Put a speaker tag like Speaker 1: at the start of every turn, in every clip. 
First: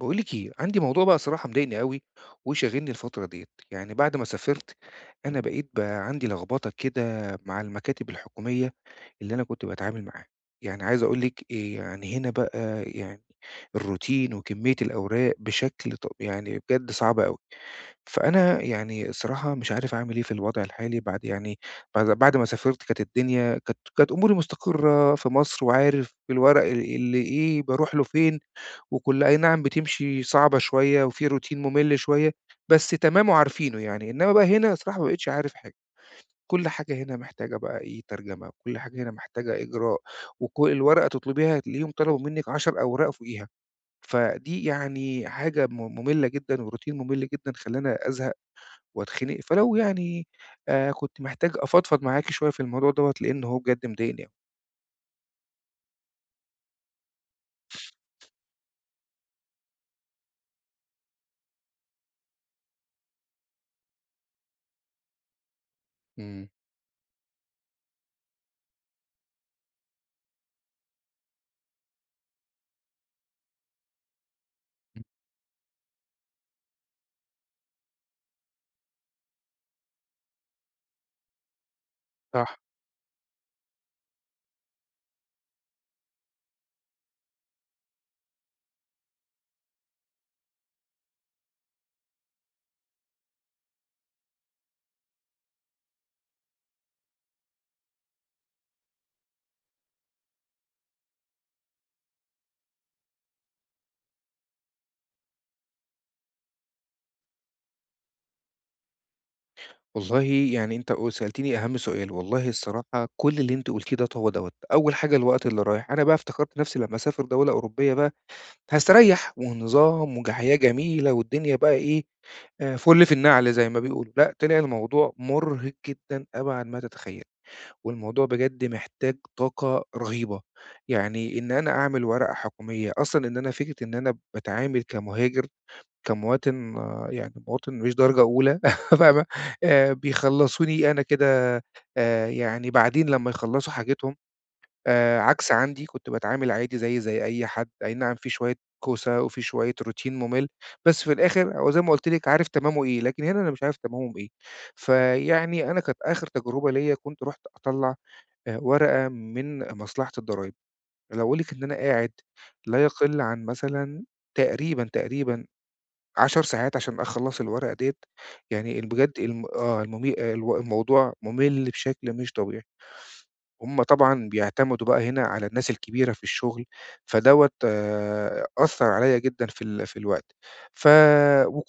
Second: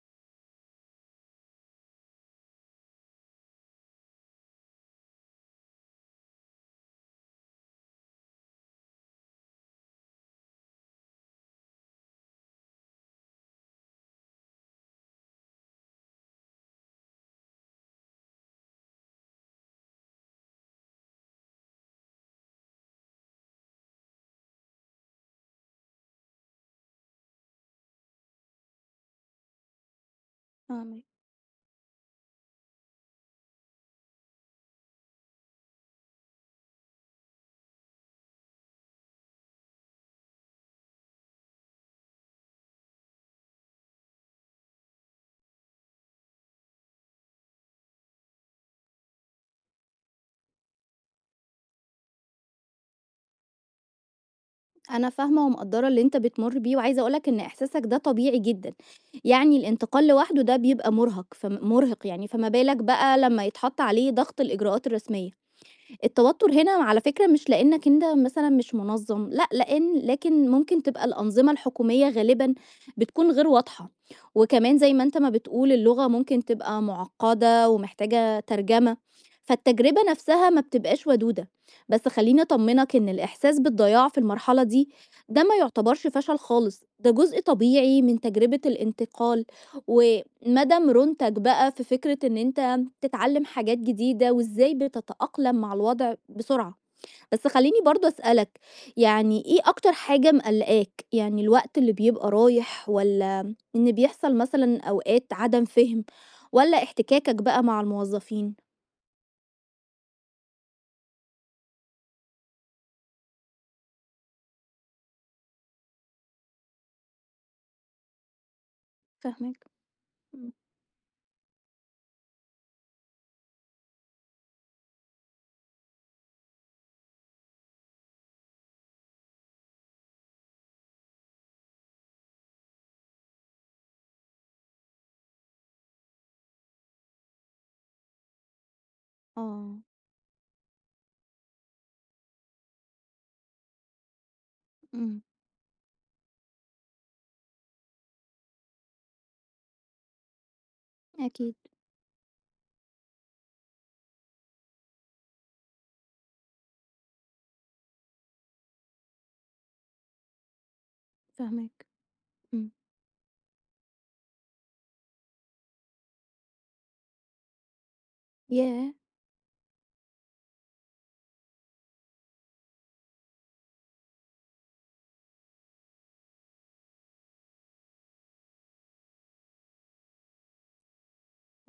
Speaker 1: باقول لِك إيه، عندي موضوع بقى صراحة مضايقني أوي وشاغلني الفترة ديّة، يعني بعد ما سافرت أنا بقيت بقى عندي لخبطة كده مع المكاتب الحكومية اللي أنا كنت باتعامل معاها، يعني عايز أقول لِك يعني هنا بقى يعني الروتين وكمية الأوراق بشكل يعني بجد صعب أوي، فأنا يعني الصراحة مش عارف أعمل إيه في الوضع الحالي بعد يعني بعد بعد ما سافرت كانت الدنيا كانت أموري مستقرة في مصر وعارف الورق اللي إيه باروح له فين وكلها أي نعم بتمشي صعبة شوية
Speaker 2: فاهماك.
Speaker 1: وفي روتين ممل شوية، بس تمام وعارفينه يعني، إنما بقى هنا الصراحة ما بقيتش عارف حاجة، كل حاجة هنا محتاجة بقى إيه ترجمة، وكل حاجة هنا محتاجة إجراء، وكل الورقة تطلبيها تلاقيهم طلبوا منِّك 10 أوراق فوقيها، فدي يعني حاجة مملة جدًا وروتين ممل جدًا خلّاني أزهق وأتخنق، فلو يعني كنت محتاج أفضفض معاكِ شوية في الموضوع دوّة لإن هو بجد مضايقني أوي.
Speaker 2: أنا فاهمة ومقدّرة اللي أنت بتمُر بيه، وعايزة أقول لك إن إحساسك ده طبيعي جدًا. يعني الانتقال لوحده ده بيبقى مُرهق يعني، فما بالك بقى لمّا يتحط عليه ضغط الإجراءات الرسمية.
Speaker 1: إمم،
Speaker 2: التوتر هنا على فكرة مش لأنك أنت مثلًا مش منظَّم، لأ، لكن ممكن تبقى الأنظمة الحكومية غالبًا بتكون غير واضحة، وكمان زي ما
Speaker 1: إمم.
Speaker 2: أنت ما بتقول اللغة ممكن تبقى معقّدة ومحتاجة ترجمة، فالتجربة نفسها ما بتبقاش ودودة. بس خلّيني
Speaker 1: صح.
Speaker 2: أطمنك إن الإحساس بالضياع في المرحلة دي، ده ما يعتبرش فشل خالص، ده جزء طبيعي من تجربة الانتقال، وما دام رُونتك بقى في فكرة إن أنت بتتعلم حاجات جديدة وإزاي بتتأقلم مع الوضع بسرعة. بس خلّيني برضه أسألك، يعني إيه أكتر حاجة مقلّقاك؟ يعني الوقت اللي بيبقى رايح والّا إن بيحصل مثلًا أوقات عدم فِهم والّا احتكاكك بقى مع الموظفين؟
Speaker 1: والله يعني أنت سألتني أهم سؤال، والله الصراحة كل اللي أنتِ قُلتيه ده هو دوّة، أول حاجة الوقت اللي رايح، أنا بقى افتكرت نفسي لمّا أسافر دولة أوروبية بقى هاستريّح
Speaker 2: فاهماك،
Speaker 1: والنظام
Speaker 2: إمم،
Speaker 1: وحياة جميلة والدنيا بقى إيه، فُل في النعل زي ما بيقولوا، لأ طلع الموضوع مُرهق جدًا أبعد ما تتخيّل، والموضوع بجد محتاج طاقة رهيبة، يعني إن أنا أعمل ورقة حكومية، أصلًا إن أنا فكرة إن أنا باتعامل كمهاجر كمواطن آه، يعني مواطن مش درجة أولى فاهمة،
Speaker 2: آه،
Speaker 1: بيخلّصوني أنا كده يعني بعدين لمّا يخلّصوا حاجتهم،
Speaker 2: إمم،
Speaker 1: عكس عندي كنت باتعامل عادي زيي زي أي حد، أي نعم في شوية كوسة وفي شوية routine مُمِل، بس في
Speaker 2: أكيد
Speaker 1: الآخر هو زي ما قُلت لِك عارف تمامه إيه، لكن هنا أنا مش عارف تمامهم إيه. فيعني أنا كانت آخر تجربة ليّا كنت رُحت أطلّع ورقة من مصلحة الضرايب، عايز أقول لِك إن أنا
Speaker 2: فاهماك،
Speaker 1: قاعد
Speaker 2: إمم،
Speaker 1: لا يقل عن مثلًا تقريبًا 10 ساعات عشان أخلّص الورقة ديّة، يعني ال
Speaker 2: ياه!
Speaker 1: بجد الم آه، الممي آه، الو الموضوع مُمِل بشكل مش طبيعي. هُم طبعًا بيعتمدوا بقى هنا على الناس الكبيرة في الشغل، فدوّة أثّر عليَّ جدًا في في الوقت. ف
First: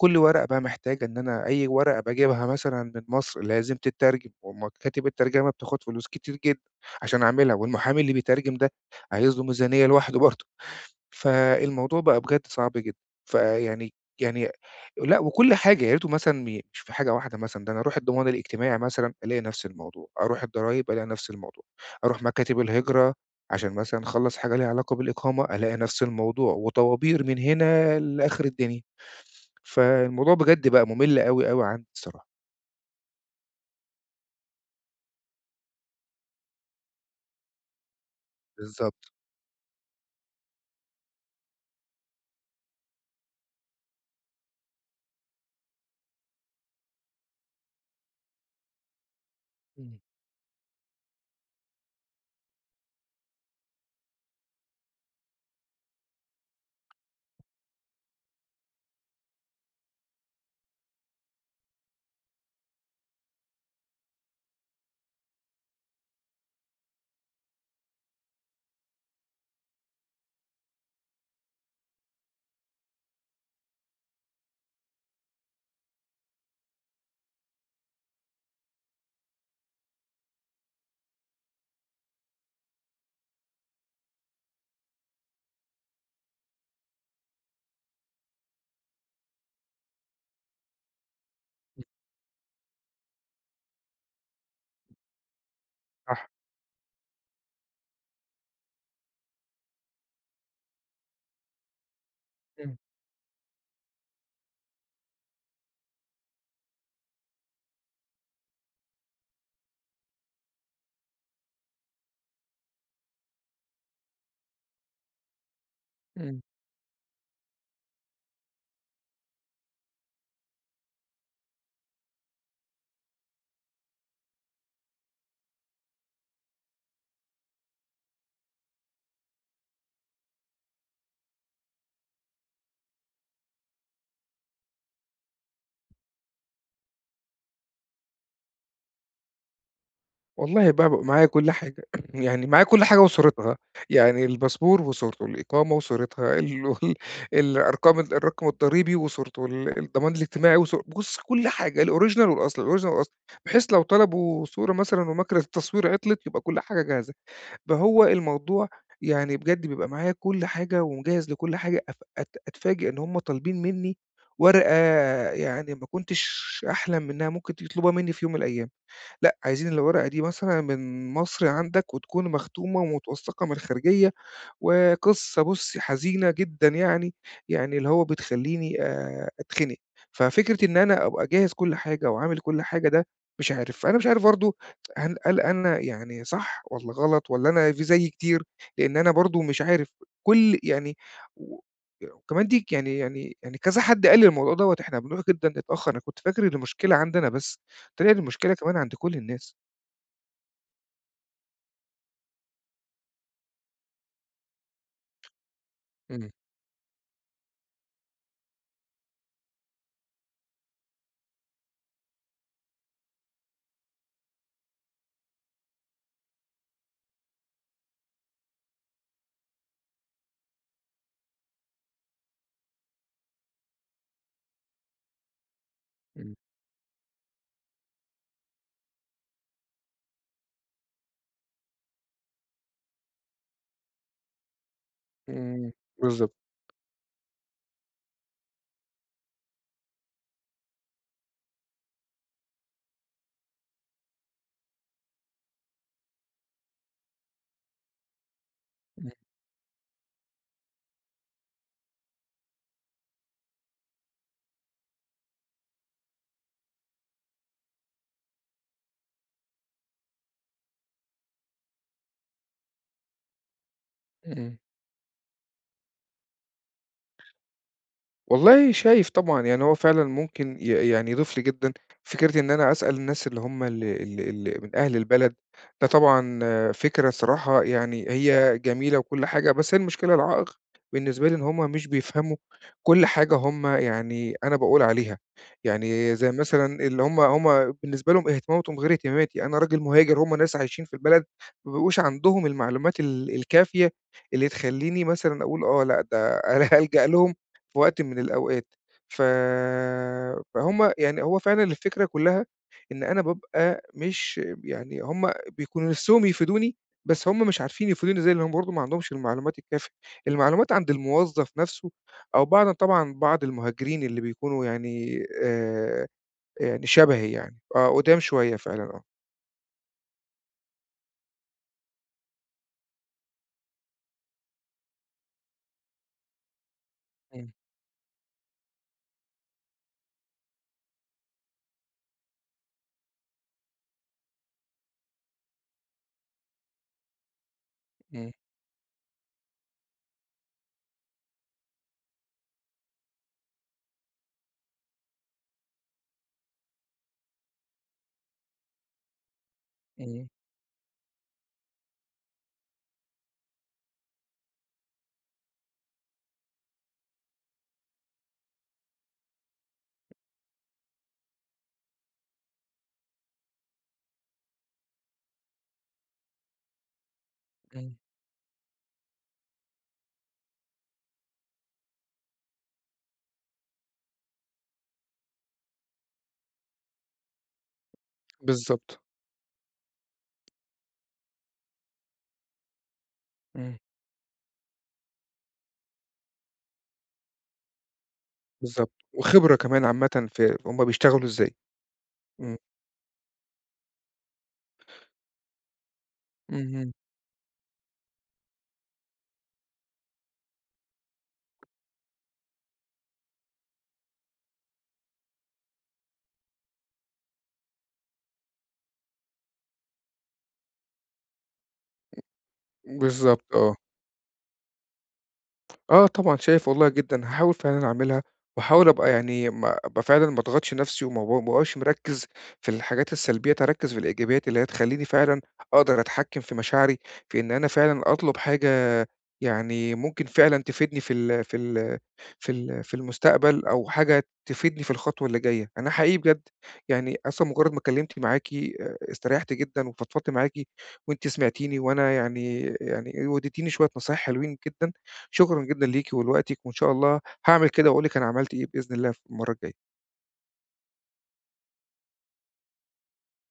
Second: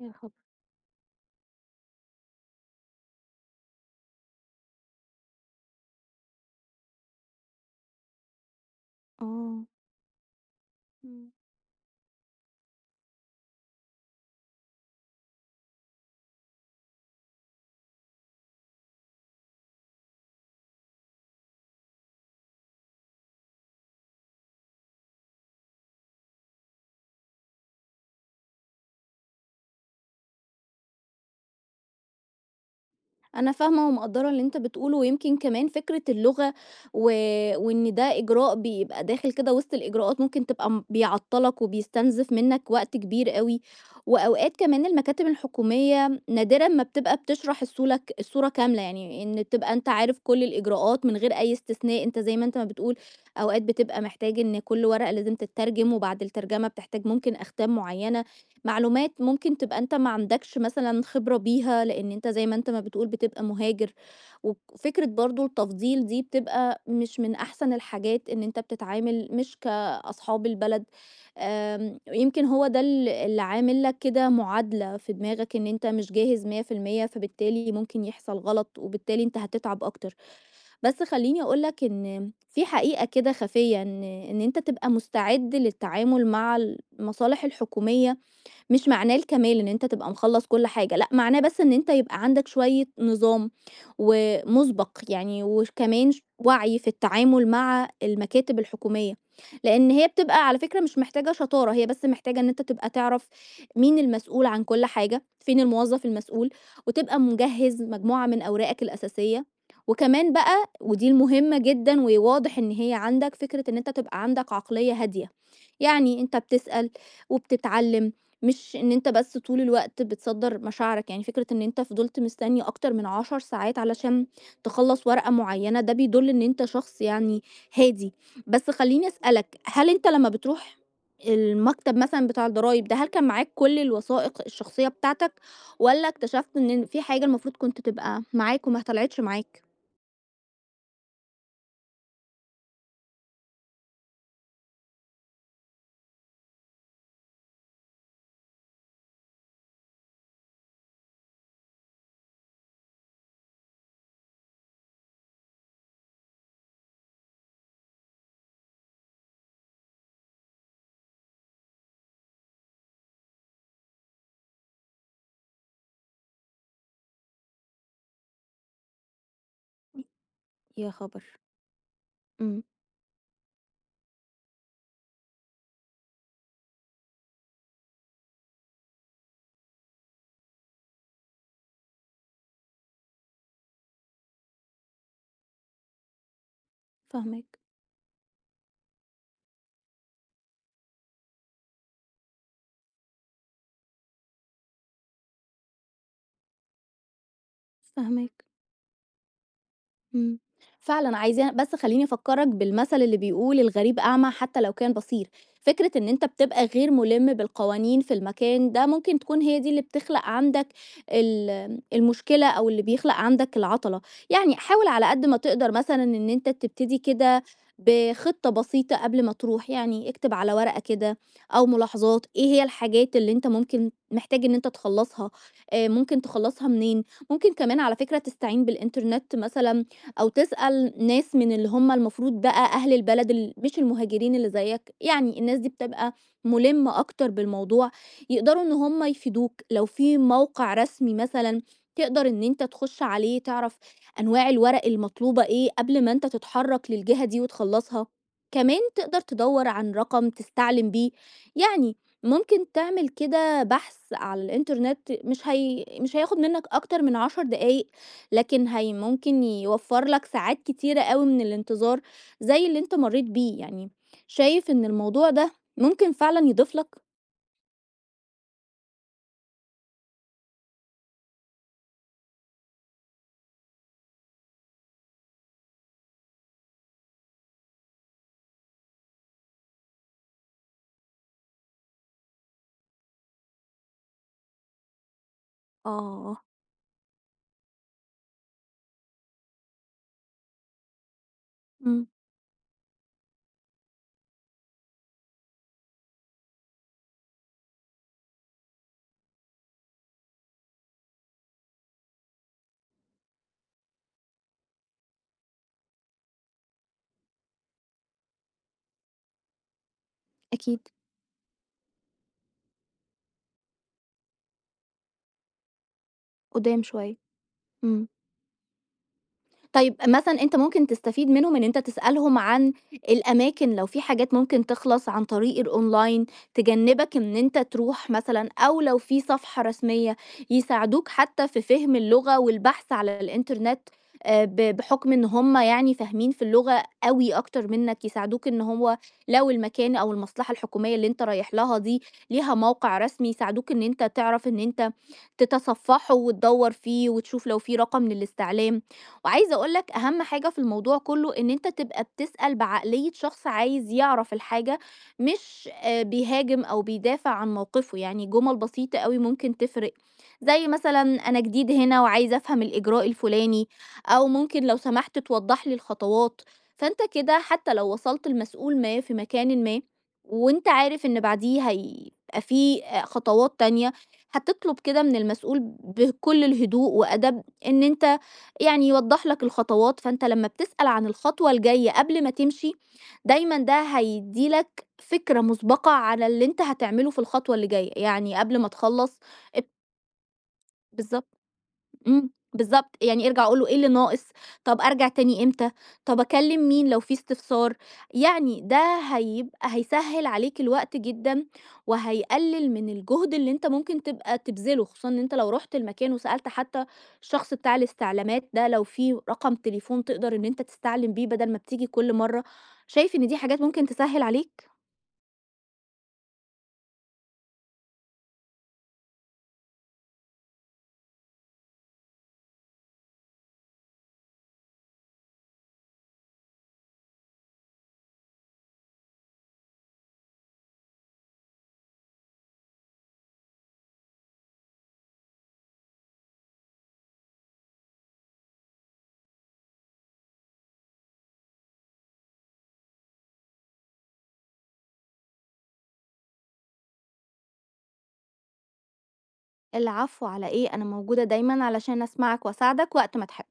Speaker 2: يا خبر!
Speaker 1: ورقة بقى محتاجة إن أنا أي ورقة باجيبها مثلًا من مصر لازم تتّرجم، ومكاتب الترجمة بتاخد فلوس كتير جدًا عشان أعملها، والمحامي اللي بيترجم ده عايز له
Speaker 2: آه،
Speaker 1: ميزانية لوحده برضه.
Speaker 2: إمم.
Speaker 1: فالموضوع بقى بجد صعب جدًا، فيعني يعني لأ وكل حاجة، يا ريته مثلًا مش في حاجة واحدة مثلًا، ده أنا أروح الضمان الاجتماعي مثلًا ألاقي نفس الموضوع، أروح الضرايب ألاقي نفس الموضوع، أروح مكاتب الهجرة عشان مثلًا أخلّص حاجة ليها علاقة بالإقامة ألاقي نفس الموضوع، وطوابير من هنا لآخر الدنيا. فالموضوع بجد بقى مُمِل أوي، أوي عندي الصراحة.
Speaker 2: أنا فاهمة ومقدّرة اللي أنت بتقوله، ويمكن كمان فكرة اللغة و وإن ده إجراء بيبقى
Speaker 1: بالضبط.
Speaker 2: داخل كده وسط الإجراءات ممكن تبقى بيعطّلك وبيستنزف منّك وقت كبير أوي، وأوقات كمان المكاتب الحكومية نادرًا ما بتبقى بتشرح الصولة ك الصورة كاملة، يعني إن تبقى أنت
Speaker 1: إمم،
Speaker 2: عارف كل الإجراءات من غير أي استثناء، أنت زي ما أنت ما بتقول أوقات بتبقى محتاج إن كل ورقة لازم تتّرجم، وبعد الترجمة بتحتاج ممكن أختام معيّنة. معلومات ممكن تبقى أنت ما عندكش مثلًا خبرة بيها، لإن أنت زي ما أنت ما بتقول بتبقى مهاجر، وفكرة برضه التفضيل دي بتبقى مش من أحسن الحاجات إن أنت بتتعامل مش كأصحاب البلد. يمكن هو ده اللي عامل لك كده معادلة في دماغك إن أنت مش جاهز 100% فبالتالي ممكن يحصل غلط، وبالتالي أنت هتتعب أكتر. بس خلّيني أقول لك إن في حقيقة كده خفية إن أنت تبقى مستعد للتعامل مع المصالح الحكومية مش معناه الكمال إن أنت تبقى مخلّص كل حاجة، لأ معناه بس إن
Speaker 1: إمم،
Speaker 2: أنت يبقى عندك شوية نظام ومُسبق يعني، وكمان
Speaker 1: صح.
Speaker 2: وعي في التعامل مع المكاتب الحكومية، لإن هي بتبقى على فكرة مش محتاجة شطارة، هي بس محتاجة إن أنت
Speaker 1: إمم،
Speaker 2: تبقى تعرف مين المسؤول عن كل حاجة، فين الموظف المسؤول، وتبقى مجهّز مجموعة من أوراقك الأساسية، وكمان بقى ودي المهمة جدًا وواضح إن هي عندك، فكرة إن أنت تبقى عندك عقلية هادية، يعني أنت
Speaker 1: إمم.
Speaker 2: بتسأل وبتتعلم، مش إن أنت بس طول الوقت بتصدّر مشاعرك، يعني فكرة إن أنت فضلت مستنّي أكتر من 10 ساعات علشان تخلّص ورقة معيّنة، ده بيدُل إن أنت شخص يعني هادي. بس خلّيني أسألك، هل أنت لمّا بتروح المكتب مثلًا بتاع الضرايب ده، هل كان معاك كل الوثائق الشخصية بتاعتك والّا اكتشفت إن في حاجة المفروض كنت تبقى معاك وما طلعتش معاك؟
Speaker 1: والله بقى معايا كل حاجة، يعني معايا كل حاجة وصورتها، يعني الباسبور وصورته، الإقامة وصورتها، الرقم الضريبي وصورته، الضمان الاجتماعي وصور بُص كل حاجة الأوريجينال والأصل، الأوريجينال والأصل، بحيث لو طلبوا صورة مثلًا وماكينة التصوير عطلت يبقى كل حاجة جاهزة، فهو الموضوع يعني بجد بيبقى معايا كل حاجة ومجهّز لكل حاجة أف أت أتفاجئ إن هم طالبين منّي ورقة يعني ما كنتش أحلم إنها ممكن يطلبوها منّي في يوم من الأيام. لأ، عايزين الورقة دي مثلًا
Speaker 2: يا
Speaker 1: من
Speaker 2: خبر!
Speaker 1: مصر عندك وتكون
Speaker 2: إمم،
Speaker 1: مختومة ومتوثقة من الخارجية، وقصة بُصّي حزينة جدًا يعني، يعني اللي هو بتخلّيني أتخنق، ففكرة إن أنا أبقى جاهز كل حاجة وعامل كل حاجة ده مش عارف، أنا مش عارف برضه هل أنا يعني صح والّا غلط والّا
Speaker 2: فاهماك،
Speaker 1: أنا في زيي كتير؟ لإن أنا برضه مش عارف كل يعني و وكمان دي يعني كذا حد قال لي الموضوع دوّة، إحنا بنروح جدًا نتأخر، أنا كنت فاكر إن المشكلة عندي أنا بس، طلع
Speaker 2: فاهماك.
Speaker 1: المشكلة كمان عند كل الناس.
Speaker 2: إمم. فعلًا عايزاه، بس خلّيني أفكّرك بالمثل اللي بيقول الغريب أعمى حتى لو كان بصير. فكرة إن أنت
Speaker 1: إمم،
Speaker 2: بتبقى غير مُلِم بالقوانين في المكان ده ممكن تكون هي دي اللي بتخلق عندك المشكلة أو اللي بيخلق عندك العَطَلة. يعني حاول على قد ما تقدر مثلًا إن أنت تبتدي كده بخطة بسيطة قبل ما تروح، يعني اكتب على ورقة كده أو ملاحظات إيه هي الحاجات اللي أنت ممكن محتاج إن أنت تخلّصها، ممكن
Speaker 1: إمم،
Speaker 2: تخلّصها منين، ممكن كمان على فكرة تستعين بالإنترنت مثلًا أو تسأل ناس من اللي هم المفروض بقى أهل البلد، مش المهاجرين اللي زيك، يعني الناس دي
Speaker 1: إمم،
Speaker 2: بتبقى
Speaker 1: بالضبط.
Speaker 2: ملمة أكتر بالموضوع، يقدروا إن هم يفيدوك. لو في موقع رسمي مثلا تقدر إن أنت تخش عليه تعرف أنواع الورق المطلوبة إيه قبل ما أنت تتحرك للجهة دي وتخلصها. كمان
Speaker 1: إمم،
Speaker 2: تقدر تدور عن رقم تستعلم بيه، يعني ممكن تعمل كده بحث على الإنترنت، مش هياخد منك أكتر من عشر دقايق، لكن هي ممكن يوفر لك ساعات كتيرة أوي من الانتظار زي اللي أنت مريت بيه، يعني
Speaker 1: إمم.
Speaker 2: شايف إن الموضوع ده ممكن فعلا يضيف لك؟
Speaker 1: والله شايف طبعًا، يعني هو فعلًا ممكن يعني يضيف لي جدًا فكرة إن أنا أسأل الناس اللي هم ال ال ال من أهل البلد، ده طبعًا آه، فكرة الصراحة يعني هي جميلة وكل حاجة، بس هي المشكلة العائق بالنسبة لي إن هم مش بيفهموا كل حاجة هم يعني أنا باقول عليها، يعني زي
Speaker 2: اه،
Speaker 1: مثلًا اللي هم بالنسبة لهم اهتماماتهم غير اهتماماتي، أنا راجل مهاجر، هم ناس عايشين في البلد ما بيبقوش
Speaker 2: امم،
Speaker 1: عندهم المعلومات الكافية اللي تخلّيني مثلًا أقول آه لأ ده أنا هالجأ لهم في وقت من الأوقات. ف فهُم يعني هو فعلًا الفكرة كلّها إن أنا بابقى مش يعني هُم بيكونوا نِفْسهم يفيدوني، بس هُم مش عارفين يفيدوني زي اللي هُم برضه ما عندهمش المعلومات الكافية. المعلومات
Speaker 2: اكيد،
Speaker 1: عند الموظف نَفْسه أو بعض طبعًا بعض المهاجرين اللي بيكونوا يعني آآ
Speaker 2: قدام
Speaker 1: يعني
Speaker 2: شويه،
Speaker 1: شبهي يعني، آه،
Speaker 2: مم.
Speaker 1: قُدام شوية فعلًا آه.
Speaker 2: طيب مثلًا أنت ممكن تستفيد منهم إن أنت تسألهم عن الأماكن، لو في حاجات ممكن تخلص عن طريق الأونلاين تجنبك إن
Speaker 1: إمم،
Speaker 2: أنت تروح مثلًا، أو لو في صفحة رسمية يساعدوك حتى في فهم اللغة والبحث على الإنترنت، بحكم إن هم يعني فاهمين في اللغة أوي أكتر منك،
Speaker 1: إمم،
Speaker 2: يساعدوك إن هو لو المكان أو المصلحة الحكومية اللي أنت رايح لها دي ليها موقع رسمي، يساعدوك إن أنت تعرف إن أنت تتصفحه وتدوّر فيه وتشوف لو في رقم للاستعلام. وعايزة أقول لك أهم
Speaker 1: إمم،
Speaker 2: حاجة في الموضوع كله إن أنت تبقى بتسأل بعقلية شخص عايز يعرف الحاجة، مش بيهاجم أو بيدافع عن موقفه. يعني جمل بسيطة قوي ممكن تفرق، زي مثلا: أنا جديد هنا وعايز أفهم الإجراء الفلاني، أو ممكن لو سمحت توضح لي الخطوات. فأنت كده حتى لو
Speaker 1: إمم.
Speaker 2: وصلت المسؤول ما في مكان ما وأنت عارف إن بعديه هيبقى في خطوات تانية، هتطلب كده من المسؤول بكل الهدوء وأدب إن أنت يعني
Speaker 1: بالضبط.
Speaker 2: يوضّح لك الخطوات، فأنت لمّا بتسأل عن الخطوة الجاية قبل ما تمشي، دايمًا
Speaker 1: إمم.
Speaker 2: ده هيدّي لك فكرة مسبقة على اللي أنت هتعمله في الخطوة اللي جاية، يعني قبل ما
Speaker 1: بالضبط.
Speaker 2: تخلّص.
Speaker 1: وخبرة
Speaker 2: اب
Speaker 1: كمان عامةً في هُم بيشتغلوا
Speaker 2: بالضبط.
Speaker 1: إزاي.
Speaker 2: إمم،
Speaker 1: إمم.
Speaker 2: بالضبط، يعني ارجع قُل له إيه اللي ناقص، طب أرجع تاني إمتى، طب أكلّم مين
Speaker 1: اهم.
Speaker 2: لو في استفسار. يعني ده هيسهّل عليك الوقت جدًا، وهيقلل من الجهد اللي أنت ممكن تبقى تبذله، خصوصًا إن أنت لو رُحت المكان وسألت حتى الشخص بتاع الاستعلامات ده لو في رقم تليفون تقدر إن أنت تستعلم بيه بدل ما بتيجي كل مرّة. شايف إن دي
Speaker 1: بالضبط
Speaker 2: حاجات
Speaker 1: آه.
Speaker 2: ممكن تسهّل عليك؟
Speaker 1: آه طبعًا شايف والله جدًا، هاحاول فعلًا أعملها، واحاول أبقى يعني ما أبقى فعلًا ما اضغطش نفسي، وما ب ما ابقاش مركّز في الحاجات السلبية، أركّز في الإيجابيات اللي هي تخلّيني فعلًا أقدر أتحكّم في مشاعري، في إن أنا فعلًا أطلب حاجة يعني ممكن فعلًا تفيدني في المستقبل أو حاجة تفيدني في الخطوة اللي جاية، أنا حقيقي بجد يعني أصلًا مجرد ما كلمت معاكِ استريحت جدًا وفضفضت معاكِ وأنتِ سمعتيني، وأنا يعني وديتيني شوية نصايح حلوين جدًا، شكرًا جدًا ليكِ ولوقتِك، وإن شاء الله هاعمل كده وأقول لِك أنا عملت إيه بإذن الله في المرّة الجاية.
Speaker 2: العفو على إيه، أنا موجودة دايمًا علشان أسمعك وأساعدك وقت ما تحب.